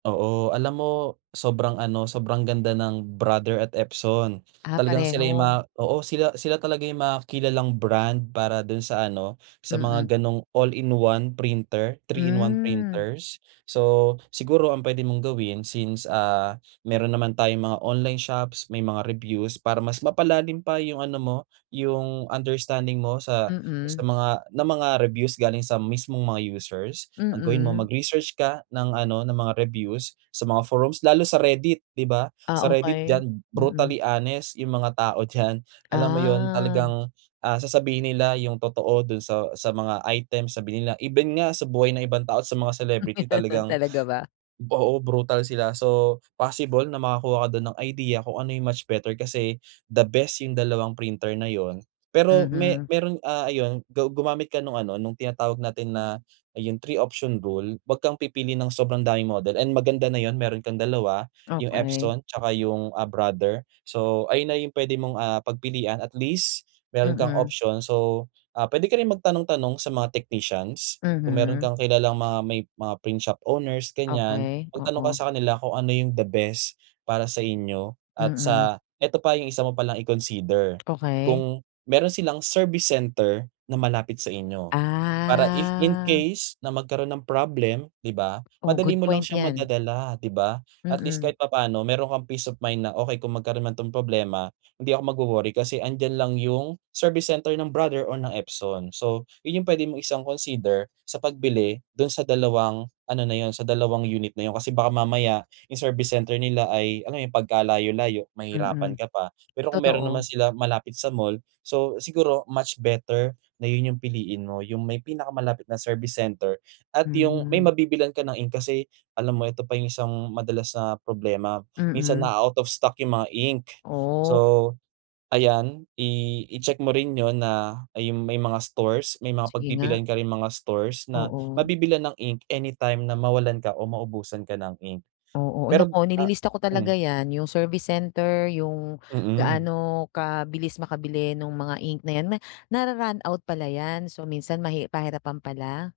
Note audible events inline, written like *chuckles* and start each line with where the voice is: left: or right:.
right: Oo, alam mo sobrang ano sobrang ganda ng Brother at Epson.
left: Ah,
right: Talagang sila'y
left: pareho.
right: ma oo sila sila talaga yung mga kilalang brand para dun sa ano sa
left: Mm.
right: mga ganong all-in-one printer, 3 in 1
left: Hmm.
right: printers. So, siguro ang pwede mong gawin since, ah, meron naman tayong mga online shops may mga reviews para mas mapalalim pa yung ano mo yung understanding mo sa, sa
left: Mm.
right: mga na mga reviews galing sa mismong mga users, ang gawin mo
left: Mm.
right: magresearch ka ng ano ng mga reviews sa mga forums lalo sa Reddit. 'Di ba,
left: Ah,
right: sa Reddit
left: okey,
right: diyan
left: mm.
right: brutally honest yung mga tao dyan. Alam mo yun
left: Ah.
right: talagang, ah, sasabihin nila yung totoo dun sa sa mga item sabihin nila. Even nga sa buhay ng ibang tao sa mga celebrity
left: *chuckles*
right: talagang
left: Talaga ba.
right: oo, brutal sila so possible na makakuha ka dun ng idea kung ano yung much better kasi the best yung dalawang printer na yun. Pero me
left: Mhm.
right: meron, ah, ayun gu gumamit ka nung ano nung tinatawag natin na yung 3 option rule wag kang pipili ng sobrang daming model and maganda na yun meron kang 2 yung
left: Okey.
right: Epson tsaka yung, ah, Brother, so ayun na yung pwede mong, ah, pagpilian at least meron kang
left: Mm.
right: option. So, ah, pwede ka rin magtanong tanong sa mga technicians, kung meron
left: Mhm.
right: kang kilalang mga may mga print shop owners ganyan,
left: Okey,
right: magtanong ka
left: oo.
right: sa kanila kung ano yung the best para sa inyo at
left: Mm.
right: sa eto pa yung isa mo palang i-consider,
left: Okey.
right: kung meron silang service center na malapit sa inyo. Para if in
left: Ah.
right: case na magkaroon ng problem 'di ba
left: Oh,
right: madali
left: good
right: mo lang
left: point
right: siyang
left: yan.
right: madadala 'di ba, at least
left: Mm.
right: kahit papaano meron kang peace of mind na okey kung magkaroon man to ng problema hindi ako magwo-worry, kasi 'andiyan lang yung service center ng Brother or ng Epson. So, yun yung pwede mong isang consider sa pagbili dun sa dalawang ano na yun, sa dalawang unit na yun kasi baka mamaya yung service center nila ay, alam mo yun pagkalayo-layo mahirapan
left: Mm,
right: ka pa. Pero kung meron naman
left: totoo.
right: sila malapit sa mall, so siguro much better na yun yung piliin mo, yung may pinakamalapit na service center at yung may
left: Mhm.
right: mabibilhan ka ng ink kasi alam mo ito pa yung isang madalas na problema minsan
left: Mm.
right: na-a-out of stock yung mga ink.
left: Oh.
right: So, ayan i icheck mo rin yun na, ayun may mga stores may mga
left: Sige nga.
right: pagpipilian ka ring mga stores na
left: Oo.
right: mabibilhan ng ink anytime na mwawalan ka or maubusan ka ng ink.
left: Oo,
right: Pero,
left: naku
right: ah
left: nililista ko talaga
right: mm.
left: yan, yung service center, yung
right: Mm.
left: gaano kabilis makabili nung mga ink na yan. Na-ra-run out pala yan, so minsan mahi pahirapan pala?